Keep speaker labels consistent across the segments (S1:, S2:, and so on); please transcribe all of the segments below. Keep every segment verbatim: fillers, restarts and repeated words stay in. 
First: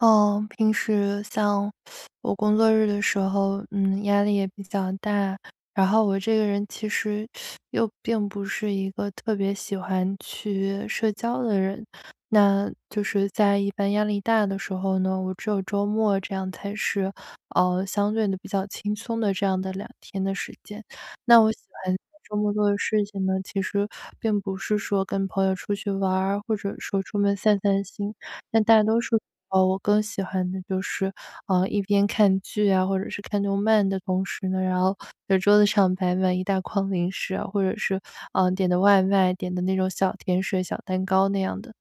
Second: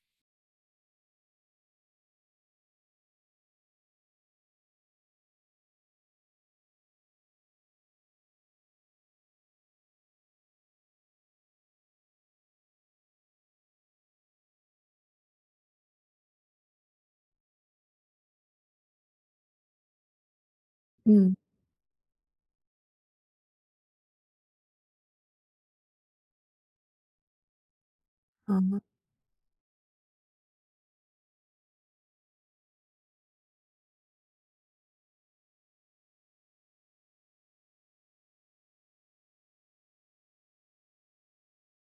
S1: 哦，平时像我工作日的时候，嗯，压力也比较大。然后我这个人其实又并不是一个特别喜欢去社交的人，那就是在一般压力大的时候呢，我只有周末这样才是，呃，相对的比较轻松的这样的两天的时间。
S2: 嗯。
S1: 那我喜欢在周末做的事情呢，其实并不是说跟朋友出去玩儿，或者说出门散散心，
S2: 啊。
S1: 但大多数时候我更喜欢的就是，呃，一边看剧啊，或者是看动漫的同时呢，然后在桌子上摆满一大筐零食啊，或者是，呃，点的外卖，点的那种小甜水、小蛋糕那样的。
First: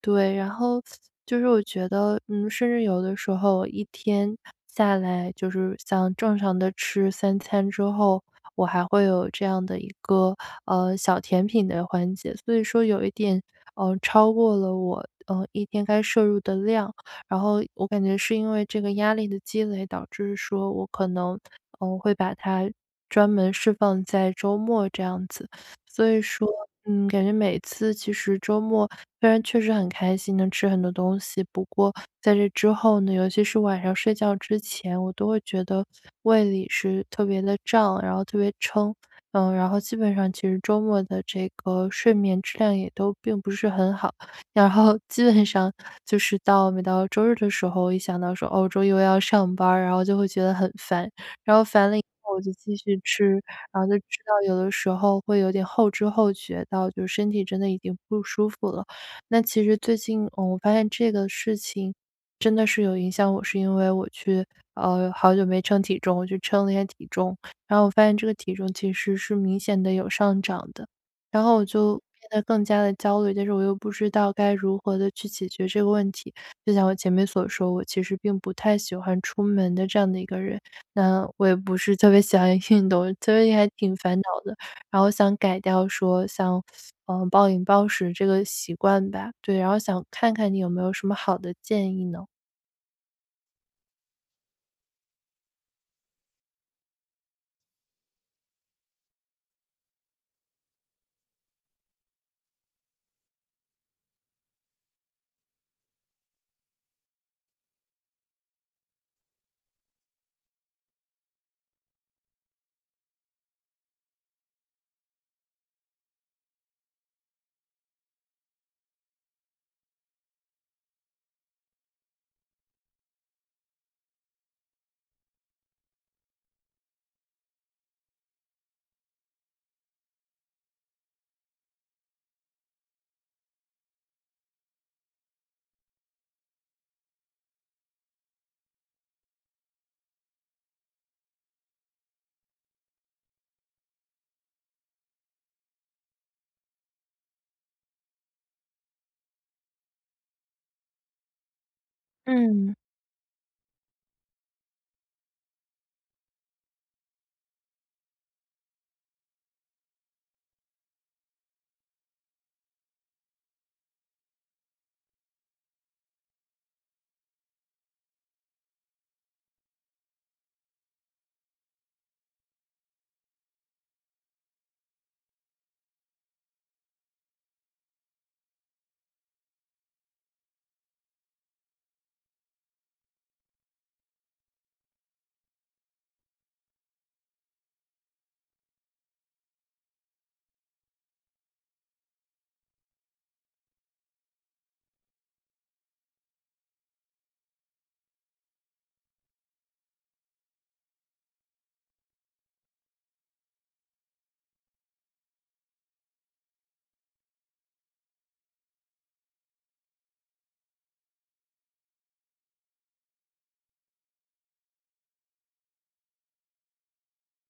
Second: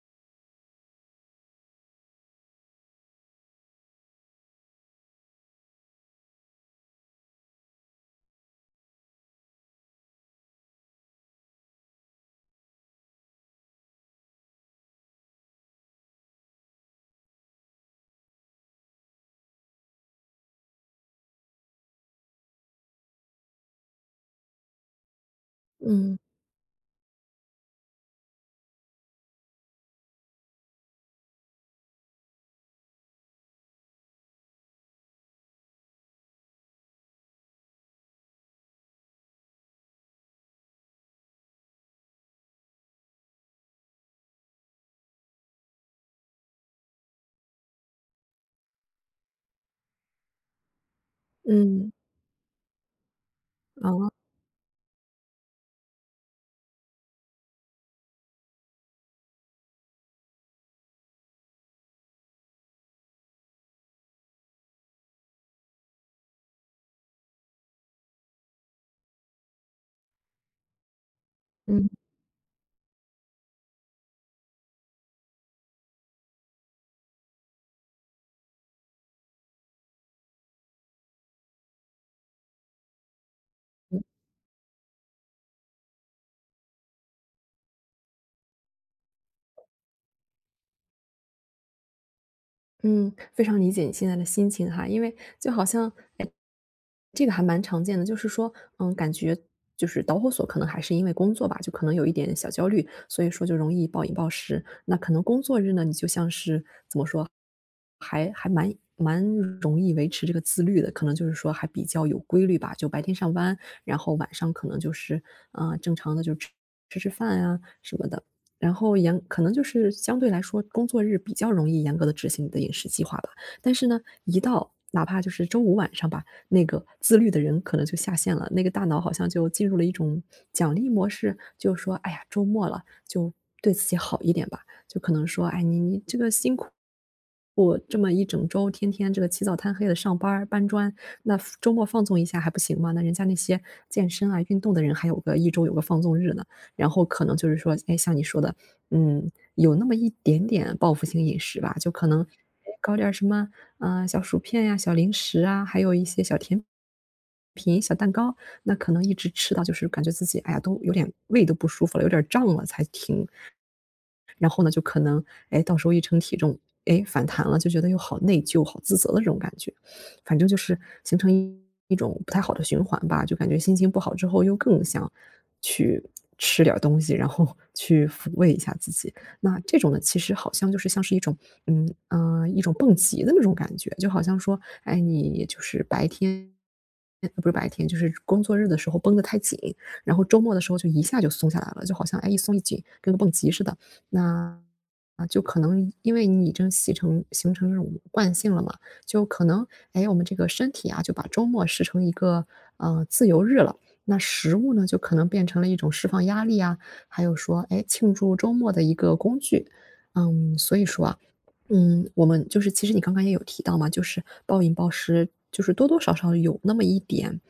S1: 对，然后就是我觉得，嗯，甚至有的时候我一天下来，就是像正常的吃三餐之后，我还会有这样的一个呃小甜品的环节，所以说有一点呃超过了我呃一天该摄入的量，然后我感觉是因为这个压力的积累，导致说我可能嗯、呃会把它专门释放在周末这样子。所
S2: 嗯。
S1: 以说，嗯，感觉每次其实周末虽然确实很开心，能吃很多东西，不过在这之后呢，尤其是晚上睡觉之前，我都会觉得胃里是特别的胀，然后特别撑，嗯，然后基本上其实周末的这个睡眠质量也都并不是很好，然后基本上就是到每到周日的时候，一想到说哦周一又要上班儿然后就会觉得很烦，然后烦
S2: 嗯。
S1: 了以后我就继续吃，然后就
S2: 哦。
S1: 知道有的时候会有点后知后觉到，就是身体真的已经不舒服了。那其实最近，嗯，我发现这个事情真的是有影响我，是因为我去呃好久没称体重，我去称了一下体重，然后我发现这个体重其实是明显的有上涨的，然后我
S2: 嗯。
S1: 就变得更加的焦虑，但是我又不知道该如何的去解决这个问题。就像我前面所说，我其实并不太喜欢出门的这样的一个人。那我也不是特别喜欢 运动，特别还挺
S2: 嗯。
S1: 烦恼的。然后想改掉说像，嗯，暴饮暴食这个习惯吧，对，然后想看看你有没有什么好的建议呢？
S2: 嗯。非常理解你现在的心情哈，因为就好像，哎，这个还蛮常见的。就是说，嗯，感觉就是导火索可能还是因为工作吧，就可能有一点小焦虑，所以说就容易暴饮暴食。那可能工作日呢，你就像是还还蛮蛮容易维持这个自律的，可能就是说还比较有规律吧，就白天上班，然后晚上可能就是啊，呃，正常的就吃吃吃饭啊什么的。然后严可能就是相对来说工作日比较容易严格的执行你的饮食计划吧，但是呢，一到哪怕就是周五晚上吧，那个自律的人可能就下线了，那个大脑好像就进入了一种奖励模式，就说："哎呀，周末了，就对自己好一点吧。"就可能说，哎，你你这个辛苦，我这么一整周天天这个起早贪黑的上班儿搬砖，那周末放纵一下还不行吗？那人家那些健身啊、运动的人还有个一周有个放纵日呢。然后可能就是说，哎，像你说的，嗯，有那么一点点报复性饮食吧，就可能哎
S1: 嗯，
S2: 搞点儿什么，嗯、小薯片呀、小零食啊，还有一些小甜品、小蛋糕，那可能一直吃到就是感觉自己哎呀都有点胃都不舒服了，有点胀了才停。然后呢，就可能，哎，到时候一称体重，哎，反弹了，就觉得又好内疚、好自责的这种感觉。反正就是形成一一种不太好的循环吧，就感觉心情不好之后又更想去吃点儿东西，然后 去抚慰一下自己。那这种呢，其实好像就是像是一种，嗯嗯，呃，一种蹦极的那种感觉，就好像说，哎，你就是白天呃不是白天，就是工作日的时候绷得太紧，然后周末的时候就一下就松下来了，就好像，哎，一松一紧，跟个蹦极似的。那啊，就可能因为你已经形成形成这种惯性了嘛，就可能，哎，我们这个身体啊，就把周末视成一个呃自由日了。那食物呢，就可能变成了一种释放压力啊，还有说，哎，庆祝周末的一个工具。嗯，所以说啊，嗯，我们就是其实你刚刚也有提到嘛，就是暴饮暴食，就是多多少少有那么一点，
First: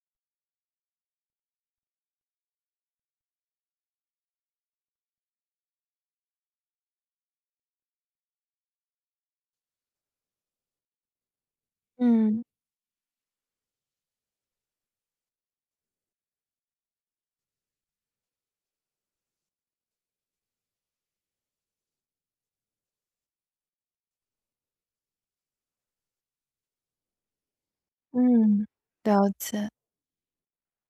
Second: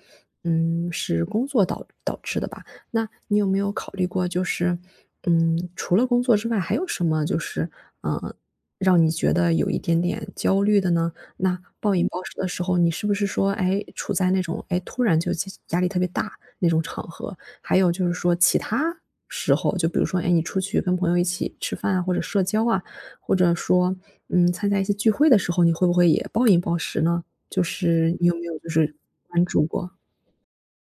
S2: 嗯，是工作导导致的吧。那你有没有考虑过，就是，嗯，除了工作之外，还有什么就是，嗯，让你觉得有一点点焦虑的呢？那暴饮嗯暴食
S1: 嗯，
S2: 的时候，你是不是说，哎，处在那种，哎，突然就精压力特别大那种场合？还有就是说其他时候，就比如说，哎，你出去跟朋友一起吃饭啊，或者社交啊，或者说，嗯，参加一些聚会的时候，你会不会也暴饮暴食呢？就是你有没有
S1: 嗯，
S2: 就是
S1: 了
S2: 关注
S1: 解。
S2: 过？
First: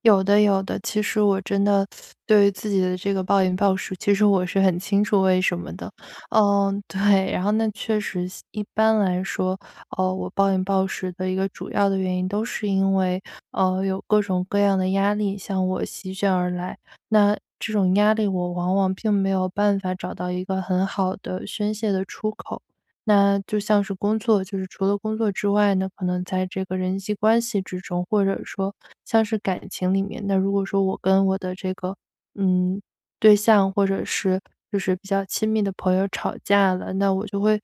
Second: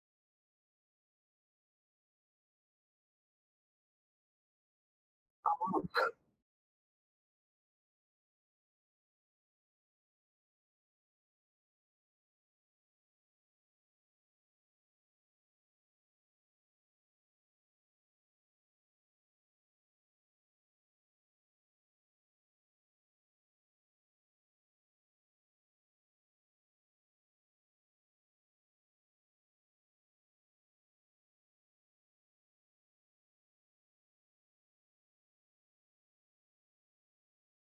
S1: 有的，有的。其实我真的对于自己的这个暴饮暴食，其实我是很清楚为什么的。嗯，对，然后那确实一般来说，呃，我暴饮暴食的一个主要的原因都是因为，呃，有各种各样的压力向我席卷而来。那这种压力我往往并没有办法找到一个很好的宣泄的出口。那就像是工作，就是除了工作之外呢，可能在这个人际关系之中，或者说像是感情里面，那如果说我跟我的这个嗯对象，或者是就是比较亲密的朋友吵架了，那我就会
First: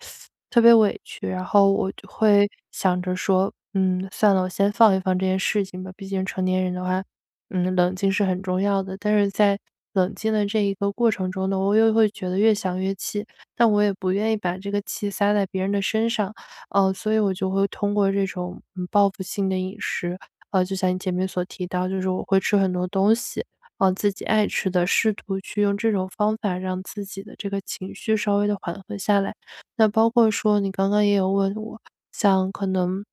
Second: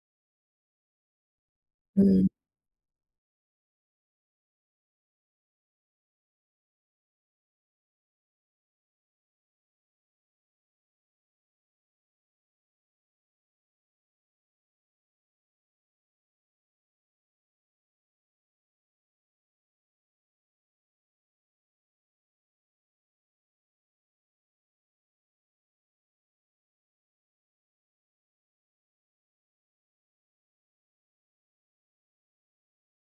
S1: 特别委屈，然后我就
S2: 嗯。
S1: 会想着说，嗯，算了，我先放一放这件事情吧，毕竟成年人的话，嗯，冷静是很重要的。但是在冷静的这一个过程中呢，我又会觉得越想越气，但我也不愿意把这个气撒在别人的身上，呃，所以我就会通过这种嗯报复性的饮食，呃，就像你前面所提到，就是我会吃很多东西，呃，自己爱吃的，试图去用这种方法让自己的这个情绪稍微的缓和下来。那包括说你刚刚也有问我，像可能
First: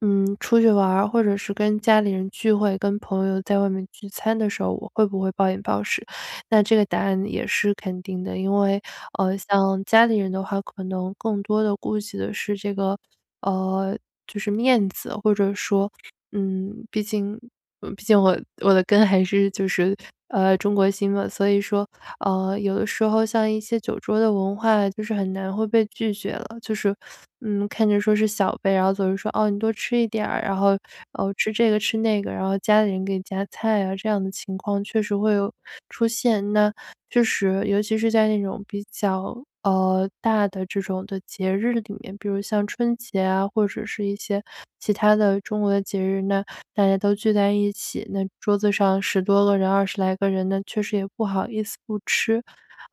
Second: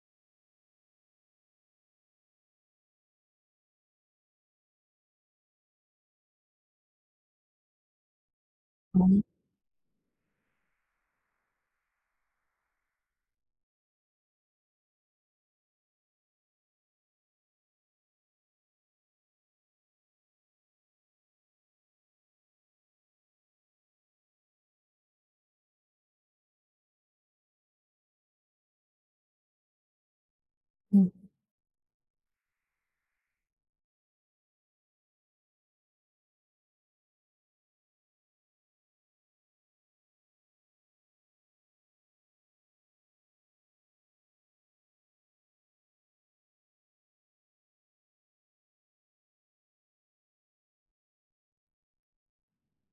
S1: 嗯，出去玩儿，或者是跟家里人聚会，跟朋友在外面聚餐的时候，我会不会暴饮暴食？那这个答案也是肯定的，因为，
S2: 哦。
S1: 呃，像家里人的话，可能更多的顾及的是这个，呃，就是面子，或者说，嗯，毕竟呃毕竟我我的根还是就是，呃，中国心嘛，所以说呃，有的时候像一些酒桌的文化，就是很难会被拒绝了。就是，嗯，看着说是小辈，然后总是说哦，你多吃一点儿，然后
S2: 嗯。
S1: 哦吃这个吃那个，然后家里人给你夹菜啊，这样的情况确实会有出现。那确实，尤其是在那种比较呃大的这种的节日里面，比如像春节啊，或者是一些其他的中国的节日，那大家都聚在一起，那桌子上十多个人、二十来个人，那确实也不好意思不吃。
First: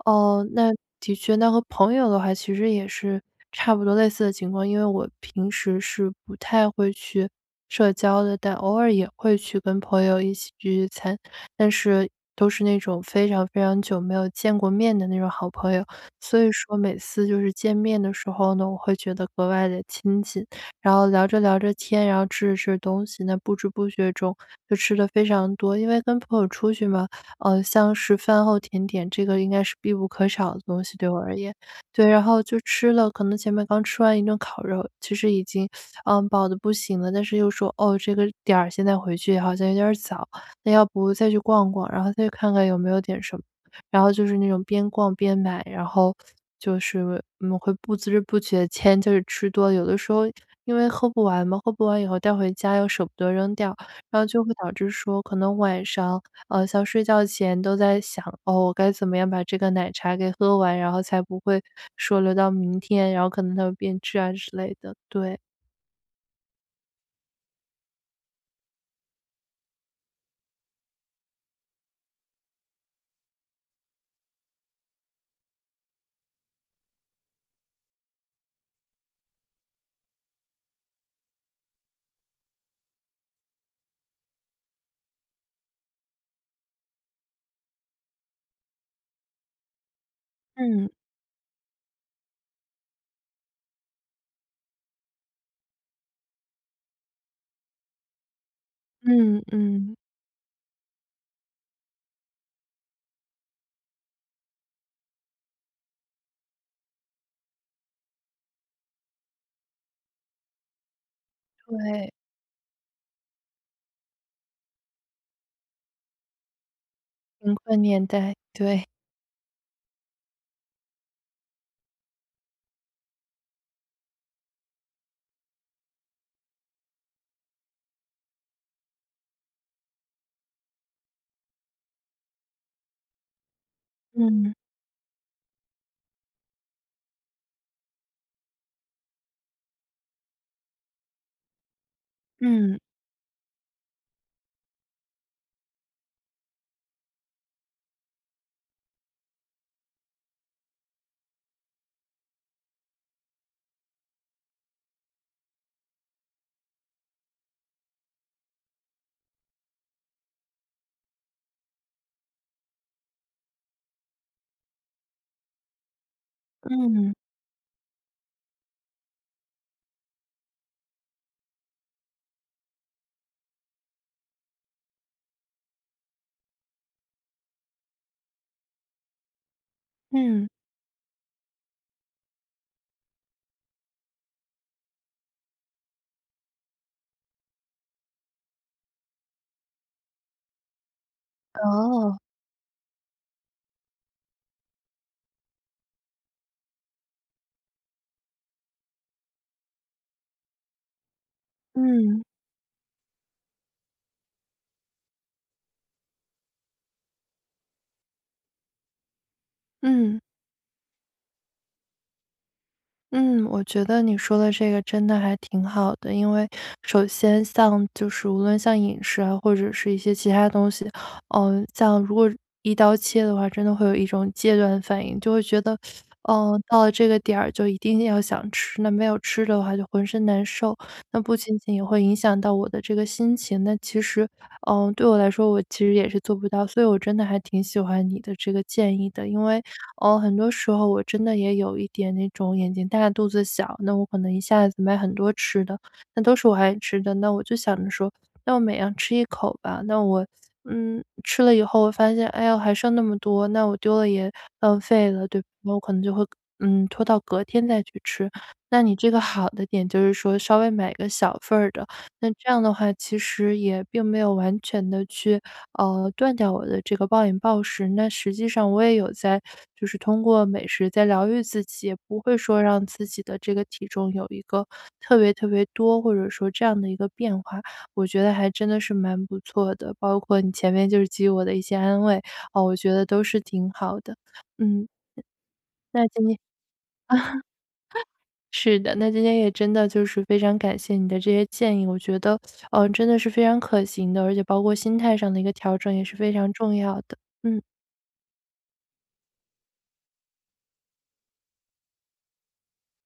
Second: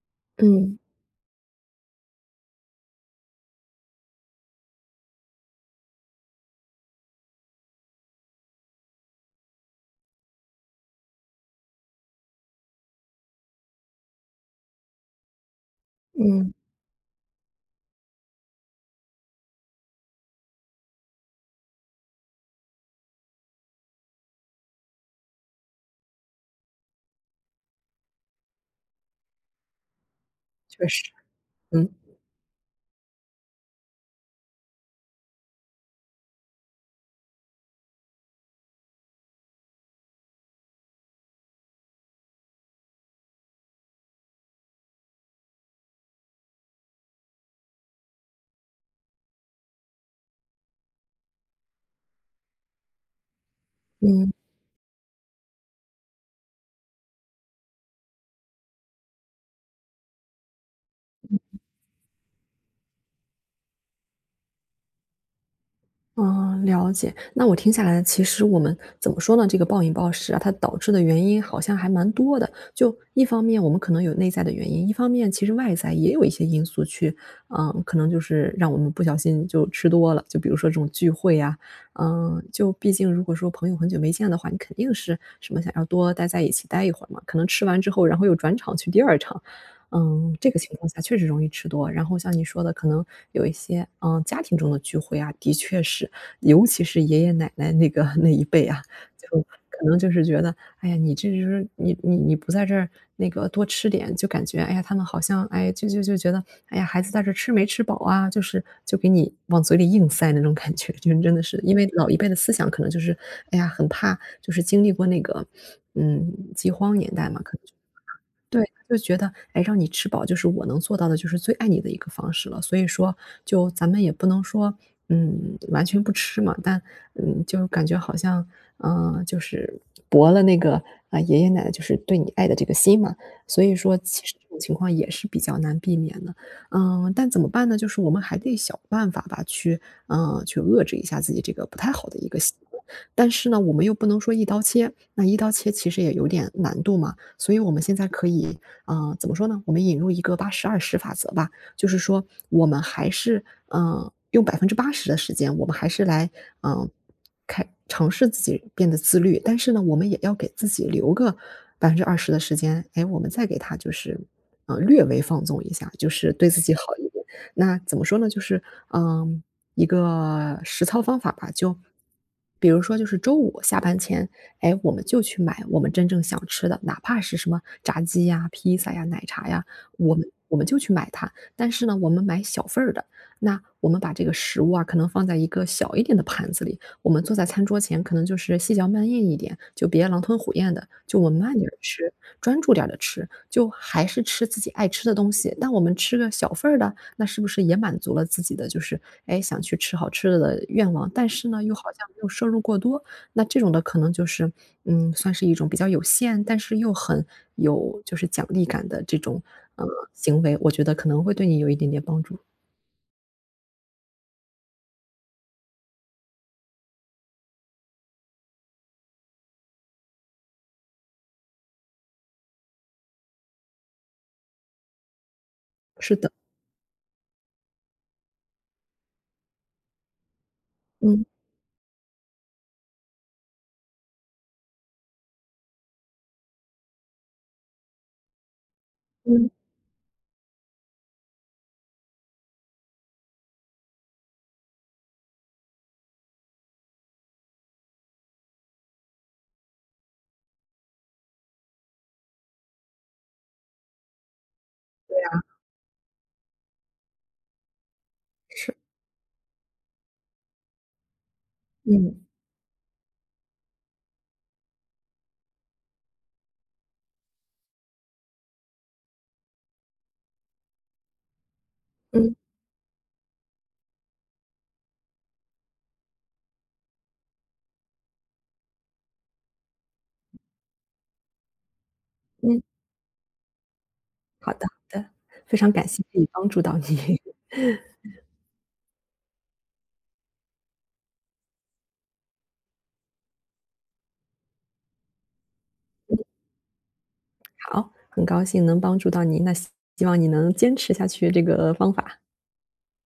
S1: 哦、那
S2: 嗯。
S1: 的确，那和朋友的话，其实也是差不多类似的情况，因为我平时是不太会去社交的，但偶尔也会去跟朋友一起聚聚餐。但是都是那种非常非常久没有见过面的那种好朋友，所以
S2: 嗯。
S1: 说每次就是见面的时候呢，我会觉得格外的亲近。然后聊着聊着天，然后吃着吃着东西，那不知不觉中就吃的非常多。因为跟朋友出去嘛，呃，像是饭后甜点，这个应该是必不可少的东
S2: 确
S1: 西
S2: 实。
S1: 对我而言。
S2: 嗯。
S1: 对，然后就吃了可能前面刚吃完一顿烤肉，其实已经，嗯，饱的不行了，但是又说：“哦，这个点儿现在回去好像有点儿早。”那要不再去逛逛，然后再去看看有没有点什么。然后就是那种边逛边买，然后就是嗯，会不知不觉间就是吃多了有的时候因为喝不完嘛，喝不完以后带回家又舍不得扔掉，然后
S2: 嗯。
S1: 就会导致说可能晚上，呃，像睡觉前都在想，哦，我该怎么样把这个奶茶给喝完，然后才不会说留到明天，然后可能它会变质啊之类的。对，
S2: 嗯。了解。那我听下来，其实我们怎么说呢？这个暴饮暴食啊，它导致的原因好像还蛮多的。就一方面我们可能有内在的原因，一方面其实外在也有一些因素去，嗯，可能就是让我们不小心就吃多了。就比如说这种聚会呀，嗯，就毕竟如果说朋友很久没见的话，你肯定是什么想要多待在一起待一会儿嘛，可能吃完之后，然后又转场去第二场，嗯，这个情
S1: 嗯，
S2: 况下确实容易吃多。然后像你说的，可能有一些，嗯，家庭中的聚会啊，的确是，尤其是爷爷奶奶那个 那一辈啊，就
S1: 嗯
S2: 可
S1: 嗯，
S2: 能就是觉得，哎呀，你这就是你你你不在这儿那个多吃点，就感觉，哎呀，他们好像，哎，就就就觉得，哎呀，孩子在这儿吃没吃饱啊，就是就给你往嘴里硬塞那种感觉，就是真的是，因为老
S1: 对，
S2: 一辈的思想可能就是，哎呀，很怕，就是经历过那个，嗯，饥荒年代嘛，
S1: 贫
S2: 可能
S1: 困年代，
S2: 对，
S1: 对，
S2: 就觉得，哎，让你吃饱就是我能做到的，就是最爱你的一个方式了。所以说，就咱们也不能说，嗯，完全不吃嘛，但，嗯，就感觉好像，嗯，就是驳了那个，啊，爷爷奶奶就是对你爱的这个心嘛。所以说其实这
S1: 嗯。
S2: 种情况也是比较难避免的。嗯，但怎么办呢？就是我们还得想办法吧，去，嗯，呃去遏制一下自己这个不太好的一个习
S1: 嗯
S2: 惯。但是呢，我们又不能说一刀切，那一刀切其实也有点难度嘛。所以我们现在可以，嗯，怎么说呢？我们引入一个八十二十法则吧，就是说我们还是，嗯，用百分之八十的时间，我们还是来，嗯，开尝试自己变得自律，但是呢，我们也要给自己留个百分之二十的时间，哎，我们再给他就是，嗯，略微放纵一下，就是对自己好一
S1: 嗯
S2: 点。那怎么说呢？就是，嗯，一个实操方法吧，就比如说就是周五下班前，哎，我们就去买我们真正想吃的，哪怕是什么炸鸡呀、披萨呀、奶茶呀，我们
S1: 嗯，
S2: 我们就去买它。但是呢，我们买小份儿的，那我们把这个食物啊，可能放在一个小一点的盘子里，我们坐在餐桌前，可能就是细嚼慢咽一点，就别狼吞虎咽的，就我们慢点儿吃，
S1: 哦，
S2: 专注点儿的吃，就还是吃自己爱吃的东西。但我们吃个小份儿的，那是不是也满足了自己的就是哎想去吃好吃的的愿望？但是呢，又好像没
S1: 嗯
S2: 有摄入过多。那这种的可能就是，嗯，算是一种比较有限，但是又很有就是奖励感的这种，呃，
S1: 嗯
S2: 行为，我觉得可能会对你有一点点帮助。
S1: 嗯，我觉得你说的这个真的还挺好的，因为首先像就是无论像饮食啊，或者是一些其他东西，嗯、像如果一刀切的话，真的会有一种戒断反应，就会觉得，
S2: 是的。
S1: 嗯、到了这个点儿就一定要想吃，那没有吃的话就浑身难受，那
S2: 嗯。
S1: 不仅仅也会影响到我的这个心情，那其实。嗯，对我来说，我其实也是做不到，所以我真的还挺喜欢你的这个建议的。因
S2: 嗯。
S1: 为，呃，很多时候我真的也有一点那种眼睛大肚子小，那我可能一下子买很多吃的，那都是我爱吃的，那我就想着说，那我每样吃一口吧，那我嗯，吃了以后我发现，哎呦，还剩那么多，那我丢了也浪费了，对吧？那我可能就会嗯，拖到隔天再去吃。
S2: 是。
S1: 那你这个好的点就是说稍微买个小份儿的，
S2: 嗯。
S1: 那这样的话，其实也并没有完全的去，呃，断掉我的这个暴饮暴食。那实际上我也有在就是通过美食在疗愈自己，也不
S2: 嗯。
S1: 会说让自己的这个体重有一个特别特别多，或者说这样的一个变化。我觉得还真的是蛮不错的，包括你前面就是给予我的一些安慰，
S2: 嗯。
S1: 哦，我觉得都是挺好的。
S2: 好的，好
S1: 嗯，
S2: 的，非常感谢
S1: 那
S2: 可
S1: 今
S2: 以
S1: 天
S2: 帮助到你。
S1: 是的，那今天也真的就是非常感谢你的这些建议，我觉得，嗯、真的是非常可行的，而且包括心态上的一个调整也是非常重要的。嗯。
S2: 好，很高兴能帮助到你，那希希望你能坚持下去这个方法。